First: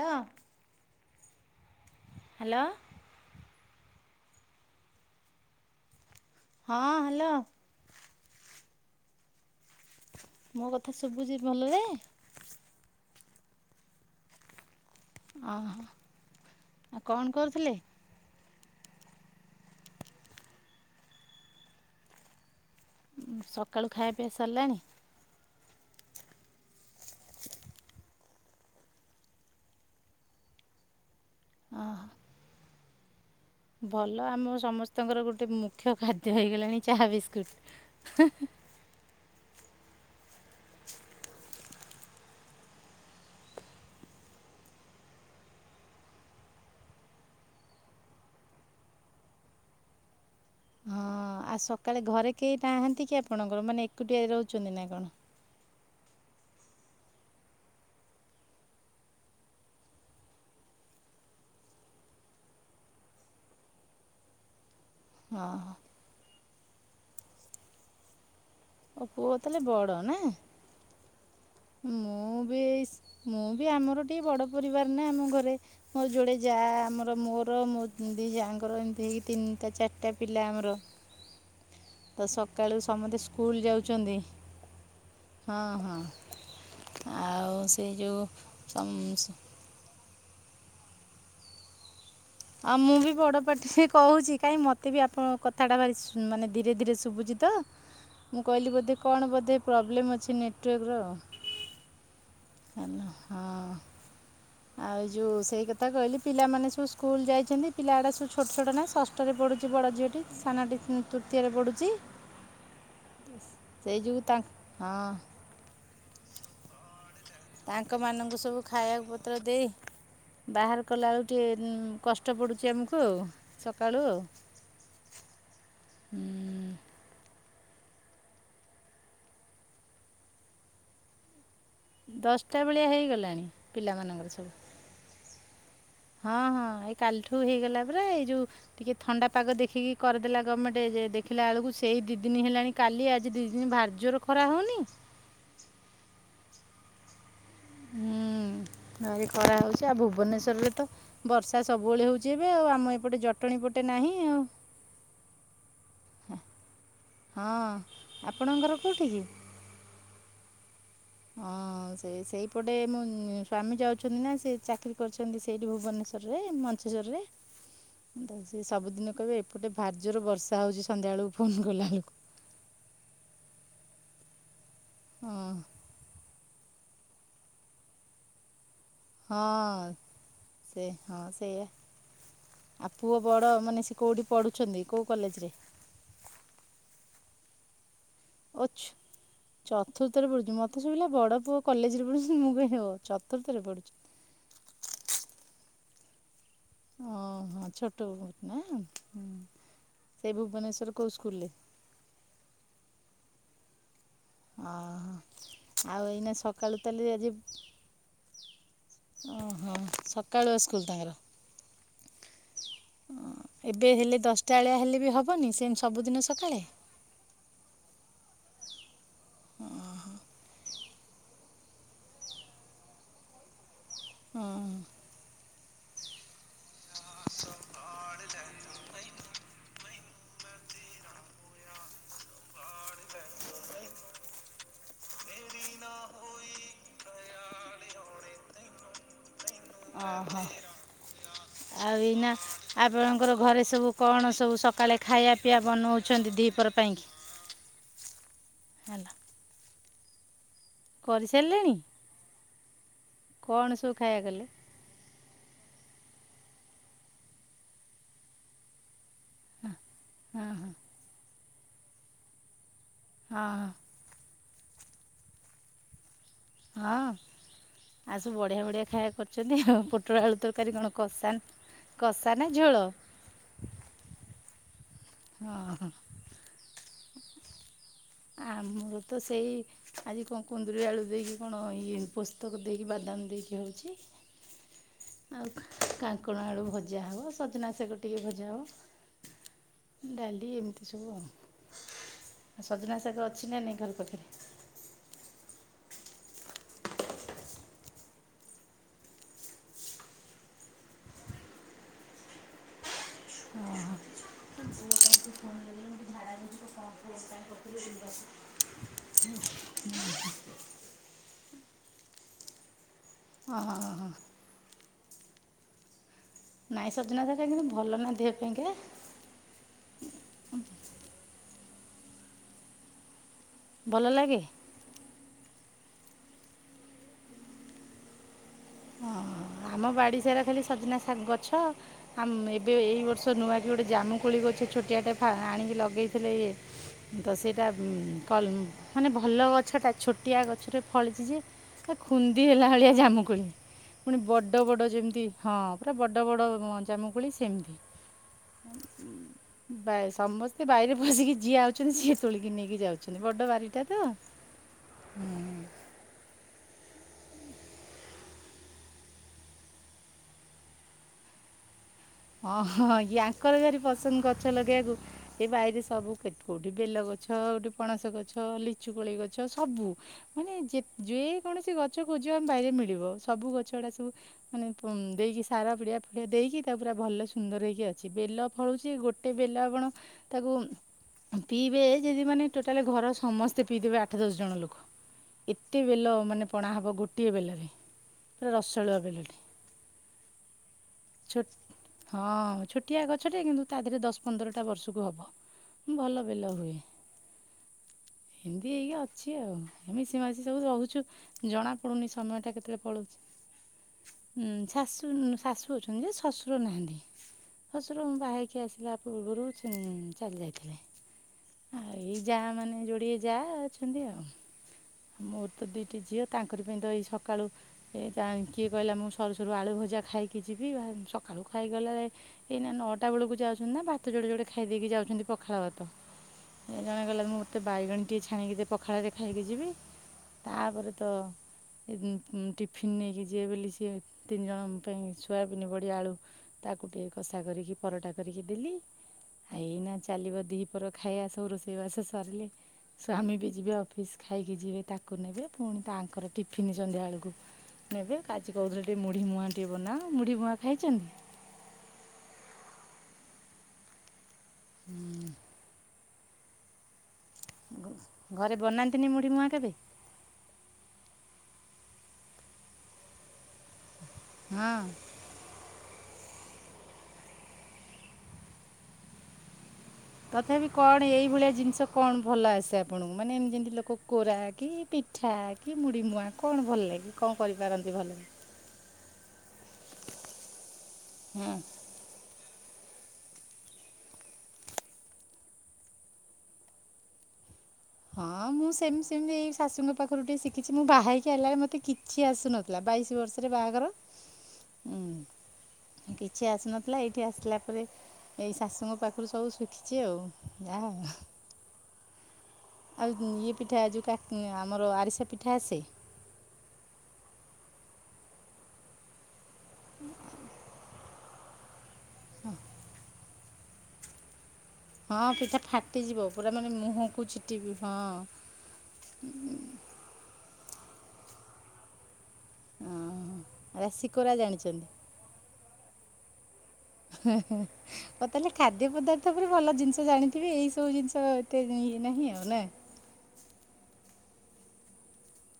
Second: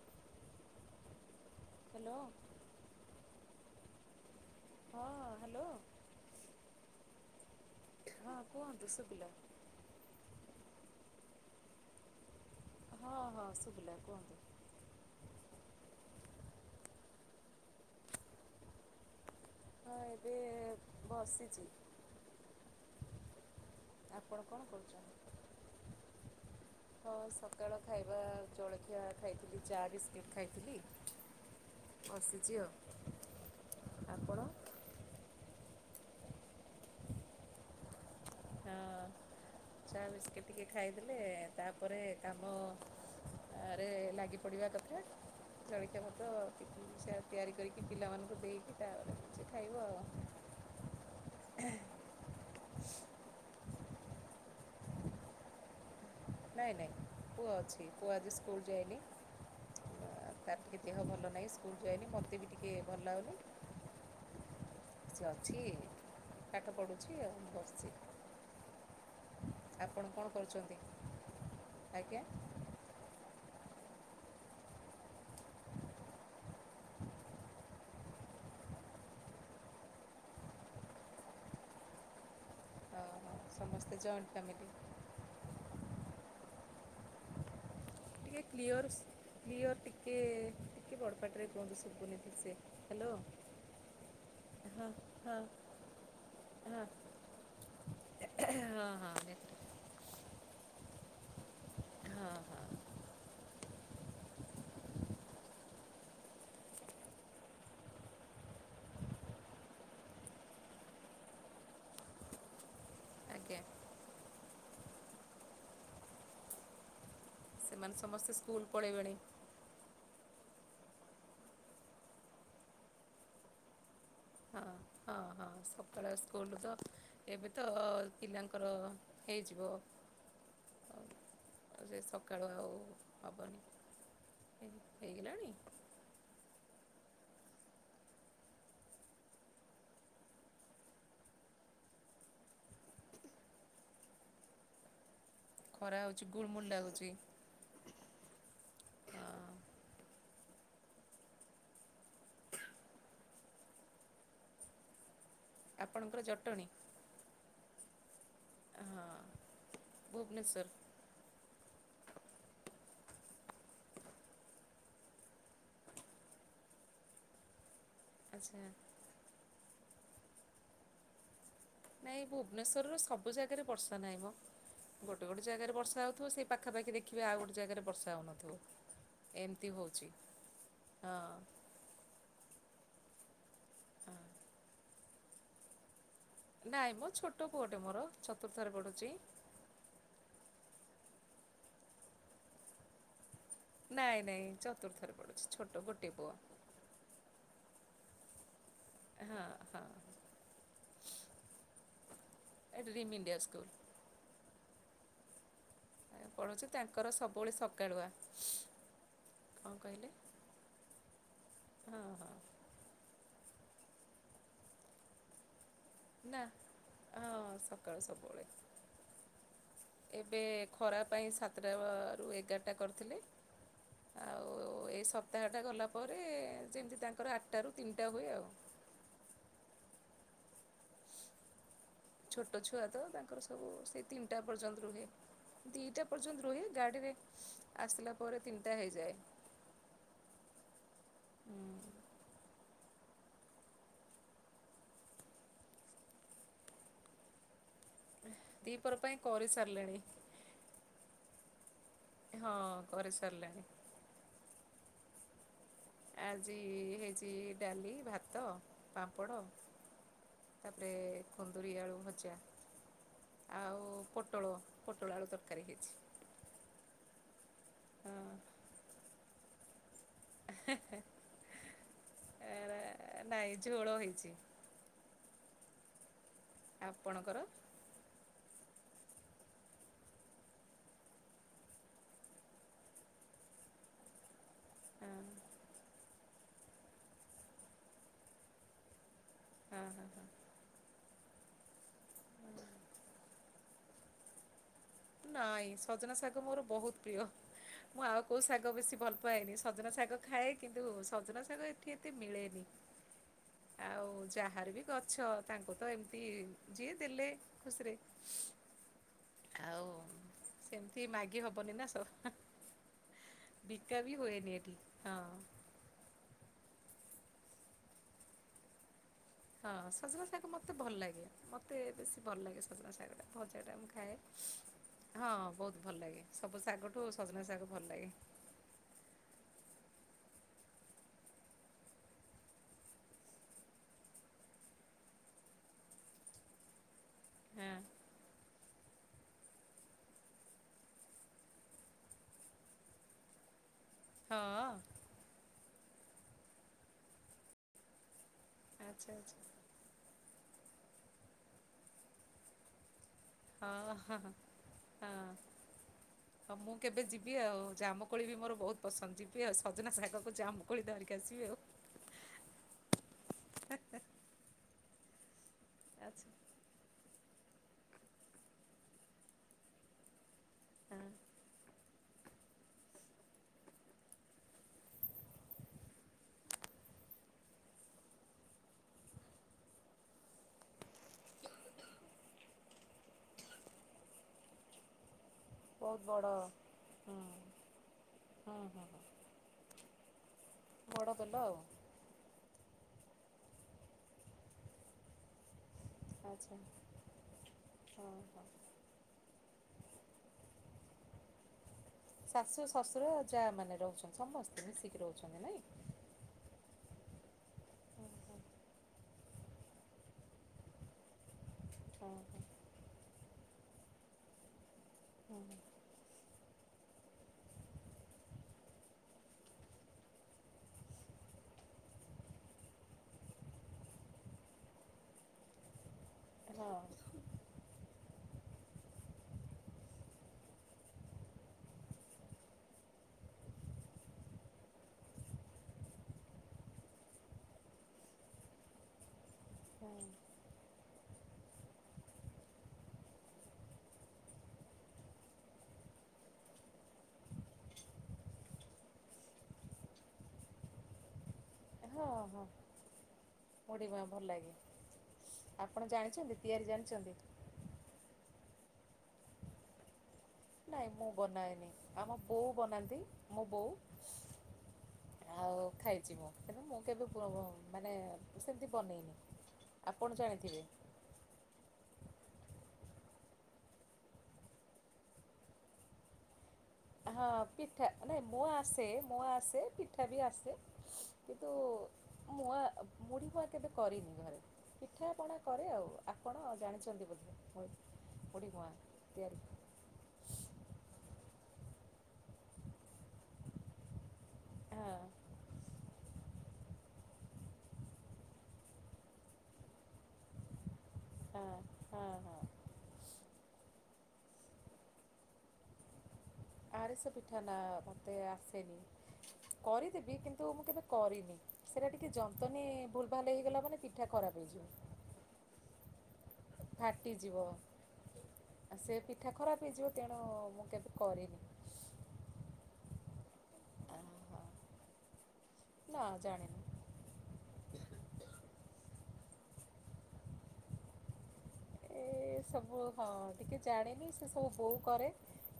Hello. Hello hello. ହଁ hello. ହଁ hello. ହଁ କୁହନ୍ତୁ ସୁବଲା। ମୋ କଥା ଶୁବୁଚି ଭଲରେ? ହଁ ହଁ ଶୁଭିଲା କୁହନ୍ତୁ। ଓହୋ ଆଉ କଣ କରୁଥିଲେ? ହଁ ଏବେ ବସିଛି ସକାଳୁ ଖାଇ ଆପଣ କଣ ପିଇବାସାରିଲାଣି କରୁଛନ୍ତି? ହଁ ସକାଳ ଖାଇବା ଜଳଖିଆ ଖାଇଥିଲି ଚା ବିସ୍କୁିଟ୍ ଖାଇଥିଲି। ଓହୋ ବସିଛି ଆଉ ଭଲ ଆପଣ? ଆମ ସମସ୍ତଙ୍କର ଗୋଟେ ମୁଖ୍ୟ ଖାଦ୍ୟ ହେଇଗଲାଣି ଚାହା ବିସ୍କୁଟ ହଁ ଚା ବିସ୍କିଟ ଟିକେ ଖାଇଦେଲେ ତାପରେ କାମ ଆରେ ଲାଗି ପଡିବା କଥା। ନଳିକି ଭାତ ସେ ତିଆରି କରିକି ପିଲାମାନଙ୍କୁ ଦେଇକି ତାପରେ କିଛି ଖାଇବ ଆଉ ହଁ ଆଉ ସକାଳେ ଘରେ କେହିଟାହାନ୍ତି କି ଆପଣଙ୍କର ମାନେ ଏକୁଟିଆ ରହୁଛନ୍ତି ନା କଣ? ନାଇଁ ନାଇଁ ପୁଅ ଅଛି ପୁଅ ଆଜି ସ୍କୁଲ ଯାଇନି। ତାର ଟିକେ ଦେହ ଭଲ ନାହିଁ ସ୍କୁଲ ଯାଇନି ମୋତେ ବି ଟିକେ ଭଲ ଲାଗୁନି। [inaudible] ସିଏ ପାଠ ପଢୁଛି ଆଉ ମୁଁ ବସିଛି ଓ ପୁଅ ତାହେଲେ ବଡ ଆପଣ ନା କଣ କରୁଛନ୍ତି ଆଜ୍ଞା ମୁଁ ବି ମୁଁ ଆମର ଟିକେ ବଡ ପରିବାର ନା ଆମ ଘରେ ମୋ ଯୋଡେ ଯା ଆମର ମୋର ମୋ ଦି ଯା ଙ୍କର ଏମିତି ହେଇକି ତିନିଟା ଚାରିଟା ପିଲା ଆମର ତ ସକାଳୁ ହଁ ସମତେ ସ୍କୁଲ ସମସ୍ତେ ଯାଉଛନ୍ତି ଜଏଣ୍ଟ ଫ୍ୟାମିଲି ହଁ ହଁ ଆଉ ସେ ଯେଉଁ ଟିକେ କ୍ଲିଅର୍ ସମ ସ କ୍ଲିଅର୍ ଟିକେ ଟିକେ ବଡ଼ପାଟିରେ କୁହନ୍ତୁ ସୁବୁନି ଆଉ ମୁଁ ବି ବଡପାଟିରେ କହୁଛି କାଇହିଁ ହଁ ମତେ ହଁ ବି ହଁ ଆପଣଙ୍କ କଥାଟା ଭାରି ମାନେ ଧୀରେ ହଁ ଧୀରେ ଶୁଭୁଛି। ତ ମୁଁ କହିଲି ବୋଧେ ହଁ କଣ ବୋଧେ ନେଟୱାର୍କ ପ୍ରୋବ୍ଲେମ ଅଛି ନେଟୱାର୍କ ର। ହଁ ହଁ ହାଲୋ ହଁ ଆଉ ଯୋଉ ସେଇ କଥା କହିଲି ପିଲାମାନେ ସବୁ ସ୍କୁଲ ଯାଇଛନ୍ତି ପିଲା ଏଡା ସବୁ ଛୋଟ ଛୋଟ ନା ଷଷ୍ଠରେ ପଡୁଛି ବଡ ଝିଅଟି ସାନାଟି ତୃତୀୟରେ ପଡୁଛି ଆଜ୍ଞା ସେଇ ଯୁଗୁ ତାଙ୍କ ହଁ ସେମାନେ ତାଙ୍କ ସମସ୍ତେ ମାନଙ୍କୁ ସବୁ ସ୍କୁଲ ଖାଇବାକୁ ପଳେଇବେଣି ପତ୍ର ଦେଇ ବାହାର କଲା ବେଳକୁ ଟିକେ ଉକଷ୍ଟ ପଡୁଛି ଆମକୁ ଆଉ ସକାଳୁ ଆଉ ହଁ ହଁ ହଁ ସକାଳେ ସ୍କୁଲ ତ ଏବେ ତ ପିଲାଙ୍କର ହେଇଯିବ ଆଉ ଆଉ ସେ ସକାଳୁ ଦଶଟା ଆଉ ବେଳିଆ ହେଇଗଲାଣି ହେବନି ପିଲାମାନଙ୍କର ସବୁ ହେଇଗଲାଣି? ହଁ ହଁ ଏଇ କାଲିଠୁ ହେଇଗଲା ପରା ଏଇ ଯୋଉ ଟିକେ ଥଣ୍ଡା ପାଗ ଦେଖିକି କରିଦେଲା ଗମେଣ୍ଟ ଯେ ଦେଖିଲା ବେଳକୁ ସେଇ ଦି ଦିନ ହେଲାଣି କାଲି ଆଜି ଦି ଦିନ ଭାରି ଜୋରରେ ଖରା ହଉନି? ଖରା ହଉଛି ଗୁଲୁ ମୁଲୁ ଲାଗୁଛି। ହୁଁ। ରେ ହଁ ଖରା ହଉଛି ଆଉ ଭୁବନେଶ୍ଵରରେ ତ ବର୍ଷା ସବୁବେଳେ ହଉଛି ଏବେ ଆଉ ଆମ ଏପଟେ ଜଟଣୀ ପଟେ ନାହିଁ ଆଉ। ଆପଣଙ୍କର ଜଟଣୀ ହଁ ଆପଣଙ୍କ ଘର କୋଉଠି ହଁ କି? ଭୁବନେଶ୍ୱର। ହଁ ହଁ ସେ ସେଇପଟେ ମୁଁ ସ୍ଵାମୀ ଯାଉଛନ୍ତି ନା ସେ ଚାକିରରି କରିଛନ୍ତି ସେଇଠି ଭୁବନେଶ୍ୱରରେ ମ ବିେଶ୍ୱରରେ ତା ଆଚ୍ଛା ସେ ସବୁଦିନ କହିବେ ଏପଟେ ଭାରି ଜୋରୋରେ ବର୍ଷା ହେଉଛି ସନ୍ଧ୍ୟାବେଳକୁ ଫୋନ୍ କଲାବେଳକୁ ନାଇଁ ଭୁବନେଶ୍ୱର ର ସବୁ ଜାଗାରେ ବର୍ଷା ନାହିଁ ମୋ ଗୋଟେ ଗୋଟେ ହଁ ଜାଗାରେ ବର୍ଷା ହଉଥିବ ସେଇ ପାଖ ପାଖାପଖ ଦେଖିବେ ଆଉ ଗୋଟେ ଜାଗାରେ ବର୍ଷା ହଉନଥିବ। ହଁ ସେ ହଁ ସେଇଆ। ଆଉ ପୁଅ ବଡ଼ ମାନେ ସେ କଉଠି ପଢ଼ୁଛନ୍ତି କେଉଁ କଲେଜରେ? ନାଇଁ ମୋ ଛୋଟ ପୁଅଟେ ମୋର। ଚତୁର୍ଥରେ ଅଛ ପଢ଼ୁଛି ଚତୁର୍ଥ ରେ ପଢୁଛି ମତେ ସବୁା ବଡ ପୁଅ କଲେଜରେ ପଢୁଛନ୍ତି ମୁଁ କହିଲି ଓ ଚତୁର୍ଥରେ ପଢ଼ୁଛି ନାଇଁ ନାଇଁ ଚତୁର୍ଥରେ ପଡୁଛି ଛୋଟ ଗୋଟଏ ପୁଅ। ଓହୋ ଛୋଟ ବହୁତ ନା? ହୁଁ ହଁ ହଁ ସେଇ ଭୁବନେଶ୍ଵର କୋଉ ସ୍କୁଲର? କୁ [unintelligible] ଅହ ଆଉ ଏଇନା ପଢ଼ୁଛି ସକାଳୁ ତାଙ୍କର ତାହେଲେ ଆଜି ସବୁବେଳେ ସକାଳୁଆ ଓହୋ କଣ କହିଲେ ସକାଳୁ ସ୍କୁଲ ତାଙ୍କର ହଁ ହଁ ଏବେ ହେଲେ ଦଶଟା ବଳିଆ ହେଲେ ବି ହବନି ସେ ନା ହଁ ସକାଳୁ ସବୁବେଳେ ଏବେ ଖରା ପାଇଁ ସାତଟାରୁ ଏଗାରଟା କରିଥିଲେ। ହୁଁ। ଆଉ ଏଇ ସପ୍ତାହଟା ଗଲା ପରେ ଯେମିତି ତାଙ୍କର ଆଟା ରୁ ତିନିଟା ହୁଏ ଆଉ। ଛୋଟ ଛୁଆ ତ ତାଙ୍କର ସବୁ ସେ ତିନିଟା ପର୍ଯ୍ୟନ୍ତ ରୁହେ। ଦିଟା ପର୍ଯ୍ୟନ୍ତ ରୁହେ ଗାଡିରେ ଆସିଲା ପରେ ତିନିଟା ହେଇଯାଏ। ଓହୋ ଆ ଏଇନା ଆପଣଙ୍କର ଘରେ ସବୁ କଣ ସବୁ ସକାଳେ ଖାଇବା ପିଇବା ବନଉଛନ୍ତି ଦିଇପର ପାଇଁକି? [inaudible] ଦି ପର ହେଲା ପାଇଁ କରି ସାରିଲିଣି। କରିସାରିଲେଣି? ହଁ କରିସାରିଲିଣୀ। କଣ ସବୁ ଖାଇବା କଲେ ଆଜି ହେଇଛି ଡାଲି ଭାତ ପାମ୍ପଡ଼ ହଁ ହଁ ତାପରେ କୁନ୍ଦୁରି ଆଳୁ ଭଜା। ହଁ ହଁ ଆଉ ପୋଟଳ ପୋଟଳ ଆଳୁ ତରକାରୀ ହେଇଛି। ହଁ ଆଉ ହଁ ସବୁ ବଢିଆ ବଢ଼ିଆ ଖାଇବା କରୁଛନ୍ତି ଆଉ। ଆଳୁ ତରକାରୀ କଣ କଷା କଷା ନା ଝୋଳ? ନାଇଁ ଝୋଳ ହେଇଛି। ହଁ ହୋ ଆପଣଙ୍କର ଆମର ତ ସେଇ ଆଜି କଣ କୁନ୍ଦୁରି ଆଳୁ ଦେଇକି କଣ ଇଏ ପୋସ୍ତକ ଦେଇକି ବାଦାମ ଦେଇି ସେଇଠି ହଁ ହେଉଛି ଆଉ କାଙ୍କଣ ଆଳୁ ଭଜା ହବ ସଜନାଶାଗ ଟିକେ ଭଜା ହଁ ହବ। ହଁ ଡାଲି ଏମିତି ସବୁ ଆ ସଜନା ସାାଗର ଅଛି ନା ନାାଇଁ ଘର ପଖରେ ନାଇଁ ସଜନା ଶାଗ ମୋର ବହୁତ ପ୍ରିୟ ମୁଁ ଆଉ କୋଉ ଶାଗ ବେଶୀ ଭଲ ପାଏନି ସଜନା ଶାଗ ଖାଏ କିନ୍ତୁ ସଜନା ଶାଗ ଏଠି ଏତେ ମିଳେନି ଆଉ ଯାହାର ବି ଗଛ ତାଙ୍କୁ ତ ଏମତି ଯିଏ ଦେଲେ ଖୁସିରେ ଆଉ ସେମିତି ମାଗ ହବନି ନା ସ ବିକା ବି ହୁଏନି ଏଠି ହଁ ନାଇଁ ସଜନା କା କିନ୍ତୁ ଭଲ ନା ଦେହ ପାଇଁକା ହଁ ସଜନା ଶାଗ ମତେ ଭଲ ଲାଗେ ମତେ ବେଶୀ ଭଲ ଲାଗେ ସଜନା ଶାଗ ଟା ଭଜଟା ଭଲ ଖାଏ ଲାଗେ ହଁ ବହୁତ ଭଲ ଲାଗେ ସବୁ ଶାଗଠୁ ସଜନା ଶାଗ ଭଲ ଲାଗେ ହଁ ଆମ ବାଡିଶାର ଖାଲି ସଜନା ଶାଗ ଗଛ ଏବେ ଏଇ ବର୍ଷ ନୂଆ କି ଗୋଟେ ଜାମୁକୋଳି ଗ କିଛ ଛୋଟିଆଟେ ଆଣିକି ଲଗେଇଥିଲେ ଇଏ ତ ସେଇଟା ହଁ। ମାନେ ଭଲ ଗଛ ଟା ଛୋଟିଆ ଗଛରେ ଫଳିଛି ଯେ ସେ ଖୁନ୍ଦି ହେଲା ଭଳିଆ ଜାମୁକୁୋଳି ପୁଣି ହଁ ବଡ଼ ବଡ଼ ଯେମିତି ହଁ ପୁରା ବଡ଼ ବଡ଼ ଜାମୁକୁୋଳି ଆଚ୍ଛା ସେମିତି ଆଚ୍ଛା ସମସ୍ତେ ବାହରେ ବସିକି ଯିଏ ଆାଉଛନ୍ତି ସିଏ ତୋଳିକି ନେଇକି ଯାଉଛନ୍ତି ଅଛନ୍ତି ବଡ ହଁ ବାରିଟା ହଁ ତଁ ହଁ ହଁ ହଁ ମୁଁ କେବେ ଯିବି ଆଉ ଜାମୁକୋଳି ବି ମୋର ବହୁତ ପସନ୍ଦ ଯିବି ଆଉ ସଜନା ଶାଗକୁ ଜାମୁକୋଳି ଧରିକି ଆସିବି ଆଉ ହଁ ହଁ ୟାଙ୍କରାରି ପସନ୍ଦ ଗଛ ଲଗେଇବାକୁ ଏ ବ ସବୁ ଆଚ୍ଛା କେତେ କୋଉଠି ବେଲଗଛି ଗଛ ଗୋଠେ ପଣସ ଗଛ ଲିଚୁ କୋଳି ଗଛ ସବୁ ମାନେ ଯେ ହଁ ଯେ କୌଣସି ଗଛ କ ଜନ ବାରେ ମିଳିବ ସବୁ ଗଛ ଗୁଡା ସବୁ ମାନେ ଦେଇକି ସାର ପିଡିଆ ଫିଡିଆ ଦେଇକି ତାକୁ ପୁରା ଭଲ ସୁନ୍ଦର ହେଇକି ଅଛି ବେଲ ଫଳୁଛି ଗୋଟେ ବେଲ ଆପଣ ତାକୁ ପିଇବେ ଯଦି ମାନେ ଟୋଟାଲ ଘର ସମସ୍ତେ ପିଇଦେବେ ଆଠ ଦଶ ଜଣ ଲୋକ। ଏତେ ବହୁତ ବେଲ ବଡ଼ ମାନେ ପଣା ହବ ହୁଁ ଗୋଟିଏ ବେଲରେ ପୁରା ହୁଁ ରସଳୁଆ ବେଲରେ। ବଡ ବେଲ ଆଉ। ହଁ ଛୋଟିଆ ଗଛଟେ କିନ୍ତୁ ତା ଦେହରେ ଦଶ ପନ୍ଦରଟା ବର୍ଷକୁ ହବ। ଭଲ ବେଲ ଆଚ୍ଛା ହୁଏ ହଁ ହଁ। ହିନ୍ଦୀ ଏଇ ଅଛି ଆଇ ମିଶି ମାସି ସବୁ ରହୁଛୁ ଜଣା ନି ସମୟଟା ଶାଶୁ କେତେଳେ ଶ୍ୱଶୁର ପଳଛି ଯା ମାନେ ରହୁଛନ୍ତି ସମସ୍ତେ ଶା ମିଶିକି ରହୁଛନ୍ତି ଶାଶୁ ଅଛନ୍ତି ଶ ଶଶୁର ମୁ ନାଇଁ? ବାହ ହେଇକି ଆସିଲା ପୂର୍ବରୁ ଚାଲି ଯାଇଥିଲେ। ଆଉ ହଁ ଏଇ ଯା ମାନେ ଯୋଡିଏ ଯା ଅଛନ୍ତି ଆଉ ହଁ ମୋର ତ ଦିଟି ଝିଅ ତାଙ୍କରି ପାଇଁ ତ ଏଇ ସକାଳୁ କିଏ କହିଲା ମୁଁ ସରୁ ସରୁ ଆଳୁ ଭଜା ଖାଇକି ଯିବି ସକାଳୁ ଖାଇଗଲା ଏଇନା ନଅଟା ବେଳକୁ ଯାଉଛନ୍ତି ନା ଭାତ ଯୋଡେ ଯୋଡେ ଖାଇ ଦେଇେଇକି ଯାଉଛନ୍ତି ପଖାଳ ଭାତ। ହଁ ଜଣ କଲା ମୁଁ ମୋତେ ବାଇଗଣ ଟିକେ ଛାଣିକି ପଖାଳରେ ଖାଇକି ଯିବି। ତାପରେ ତ ଟିଫିନ ନେଇକି ଯିଏ ବୋଲି ସିଏ ତିନି ଜଣଙ୍କ ପାଇଁ ସୋୟାବିନ୍ ବଢି ଆଳୁ ତାକୁ ଟିକେ କଷା କରିକି ପରଟା କରିକି ଦେଲି ଏଇନା ଚାଲିବ ଦି ଖାଇବା ସବୁ ରୋଷେଇବାସ ସରିଲେ ସ୍ଵାମୀ ବି ଯିବେ ଅଫିସ ଖାଇକି ଯିବେ ତାକୁ ନେବେ ପୁଣି ତାଙ୍କର ଟିଫିନ ସନ୍ଧ୍ୟା ବେଳକୁ ନେବେ ଆଜି କହୁଥିଲେ ଟିକେ ମୁଢି ମୁହାଁ ଟିକେ ବନାଅ ମୁଢି ମୁହାଁ ଖାଇଛନ୍ତି। ହଁ ହଁ ମୁଢି ମୁହାଁ ଭଲ ଲାଗେ ଆପଣ ଜାଣିଛନ୍ତି। ତିଆରି ଜାଣିଛନ୍ତି? ଘରେ ବନାନ୍ତିନି ମୁଢି ମୁହାଁ କେବେ? ନାଇଁ ମୁଁ ବନାଏନି ଆମ ବୋଉ ବନାନ୍ତି ମୋ ବୋଉ ହଁ। ଆଉ ଖାଇଛି ମୁଁ କେବେ ମୁଁ କେବେ ମାନେ ସେମିତି ବନେଇନି। ଆପଣ ଜାଣିଥିବେ ତଥାପି କଣ ଏଇଭଳିଆ ଜିନିଷ କଣ ଭଲ ଆସି ଆପଣଙ୍କୁ ମାନେ ଏମତି ଯେମିତି ଲୋକ କୋରା କି ପିଠା କି ମୁଢ଼ ମୁଆଁ ହଁ ପିଠା ନାଁ ମୋ ଆସେ ମୋ ସେ ପିଠାବି ଆସେ କିନ୍ତୁ ମ ହଁ [inaudible] କେବେ କରିନି ଘରେ ପିଠାପଣା କରେ ଆଉ ଆପଣ ଜାଣିଛନ୍ତି ବୋଧେ। ମୁଢ଼ି ହଁ ମୁଁ ମୁଆଁ ସେମିତି ସେମିତି ତିଆରି ଏଇ ଶାଶୁଙ୍କ ପାଖରୁ ଟିକେ ଶିଖିଛି ମୁଁ ବାହା ହେଇକି ହେଲା ମତେ କି କିଛି ଆସୁନଥିଲା ବାଇଶି ବର୍ଷରେ ବାହାଘର ହଁ। ଉଁ କିଛି ଆସିନଥିଲା ଏଇଠି ଆସିଲା ପରେ ଏଇ ଶାଶୁଙ୍କ ପାଖରୁ ସବୁ ଶିଖିଛି ଆଉ ଯାହା। ହଁ ହଁ ହଁ। ଆଉ ଇଏ ପିଠା ଯଉ ଆମର ଆରିସା ପିଠା ଆସେ। ଆରିସା ପିଠା ନା ମତେ ଆସେନି କରିଦେବି କିନ୍ତୁ ମୁଁ କେବେ କରିନି ସେଇଟା ଟିକେ ଯନ୍ତନୀ ଭୁଲ ଭାଲ୍ ହେଇଗଲା ମାନେ ପିଠା ଖରାପ ହେଇଯିବ। ହଁ ପିଠା ଫା ଫାଟିଯିବ ପୁରା ମାନେ ମୁହଁକୁ ଫାଟିଯିବ। ଛିଟିବି ହଁ ଆଉ ସେ ପିଠା ଖରାପ ହେଇଯିବ ତେଣୁ ମୁଁ କେବେ କରିନି। ହଁ ଆ ରାଶିକୋରା ଜାଣିଛନ୍ତି? ହଁ ଜାଣେ। ହଉ ତାହେଲେ ଖାଦ୍ୟ ପଦାର୍ଥ ଉପରେ ଭଲ ଜିନିଷ ଜାଣିଥିବେ ଏଇ ସବୁ ଜିନିଷ ଏତେ ଇଏ ଏ ନାହିଁ ଆଉ ନା ସବୁ ହଁ ଟିକେ ଜାଣିନି ସେ ହଁ ବୋଉ କରେ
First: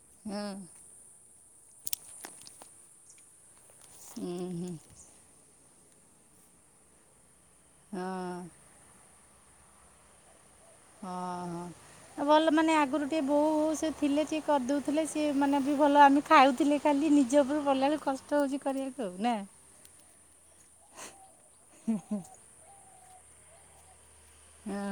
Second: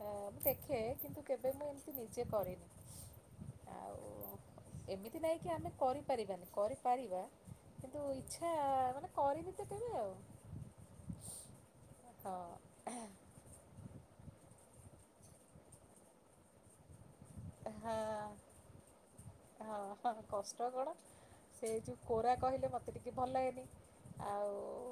ମୁଁ ଦେଖେ କିନ୍ତୁ କେବେ ମୁଁ ଏମିତି ନିଜେ କରେନି। ଆଉ ହଁ ଏମିତି ନାହିଁ କି ଆମେ କରିପାରିବାନି କରିପାରିବା। କିନ୍ତୁ ହଁ ଇଚ୍ଛା ମାନେ କରିବି ତ କେବେ ଆଉ। ହଁ ହଁ ଭଲ ମାନେ ଆଗରୁ ଟିକେ ବୋଉ ସେ ଥିଲେ ସେ କରିଦଉଥିଲେ ସିଏ ମାନେ ବି ଭଲ ଆମେ ଖାଉଥିଲେ ଖାଲି ନିଜ ଉପରୁ ପଡିଲା ବେଳକୁ ହଁ କଷ୍ଟ ହଉଛି କରିବାକୁ ଆଉ ନା। ହଁ ହଁ କଷ୍ଟ କଣ ସେ ଯୋଉ କୋରା କହିଲେ, ମତେ ଟିକେ ଭଲ ଲାଗେନି। ଆଉ, ଅଁ,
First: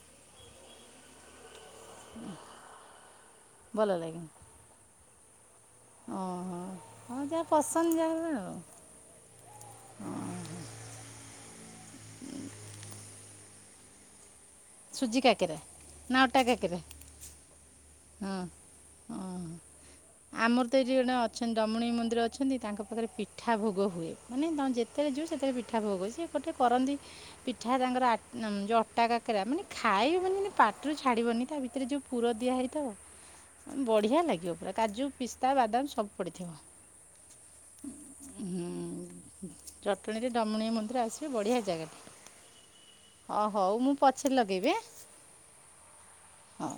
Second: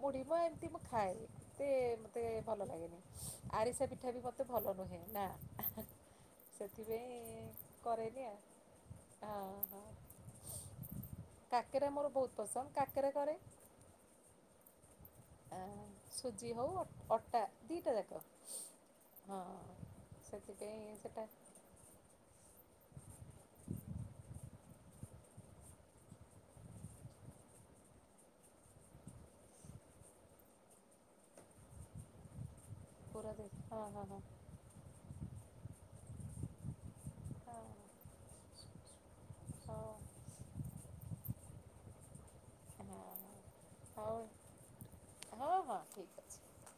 ମୁଢି ମୂଆଁ ଏମିତି ମୁଁ ଖାଏ। ତେ ମତେ ଭଲ ଲାଗେନି। ଭଲ ଆରିସା ପିଠା ଲାଗେ ବି ମତେ ଭଲ ନୁହେଁ ନା। ଓହୋ ହଁ ସେଥିପାଇଁ ଯାହା ପସନ୍ଦ ଯାହା କରେନି ଆଉ। ହଁ ହଁ। କାକେରା ମୋର ବହୁତ ପସନ୍ଦ, କାକେରା କରେ। ସୁଜି କାକେରା। ଆ ନା ଅଟା ସୁଜି କାକେରା ହଉ ଅଟା ଦିଟା ଯାକ। ହଁ ହଁ। ଆମର ତ ଏଠି ସେଥିପାଇଁ ଜଣେ ସେଟା ଅଛନ୍ତି। ଡ଼ମଣୀ ମନ୍ଦିର ଅଛନ୍ତି ତାଙ୍କ ପାଖରେ ପିଠା ଭୋଗ ହୁଏ। ମାନେ ତମେ ଯେତ ତେଳେଯିବ ସେତେବେଳେ ପିଠା ଭୋଗ ସେ ଗୋଟେ କରନ୍ତି ପିଠା ତାଙ୍କର ଆ ଯଉଁ ଅଟା କା କାରା ମାନେ ଖାଇବୁନି ଜିନି ପାଟିରୁ ଛାଡିବନି ତା ଭିତରେ ଯୋଉ ପୁର ଦିଆହେଇ ତ ପୁରା ହଁ ହଁ ହଁ ବଢିଆ ଲାଗିବ ପୁରା କାଜୁ, ପିସ୍ତା, ବାଦାମ ସବୁ ପଡିଥିବ। ହଁ ହୁଁ ହୁଁ, ହଉ ଜଟଣୀରେ ଡମଣୀଆ ମନ୍ଦିର ଆସିବେ ବଢ଼ିଆ ଜାଗାଟା। ହଁ ହଉ ହଉ ମୁଁ ପଛରେ ଲଗେଇବି। ହଁ ହଁ ଠିକ୍ ଅଛି ହଉ।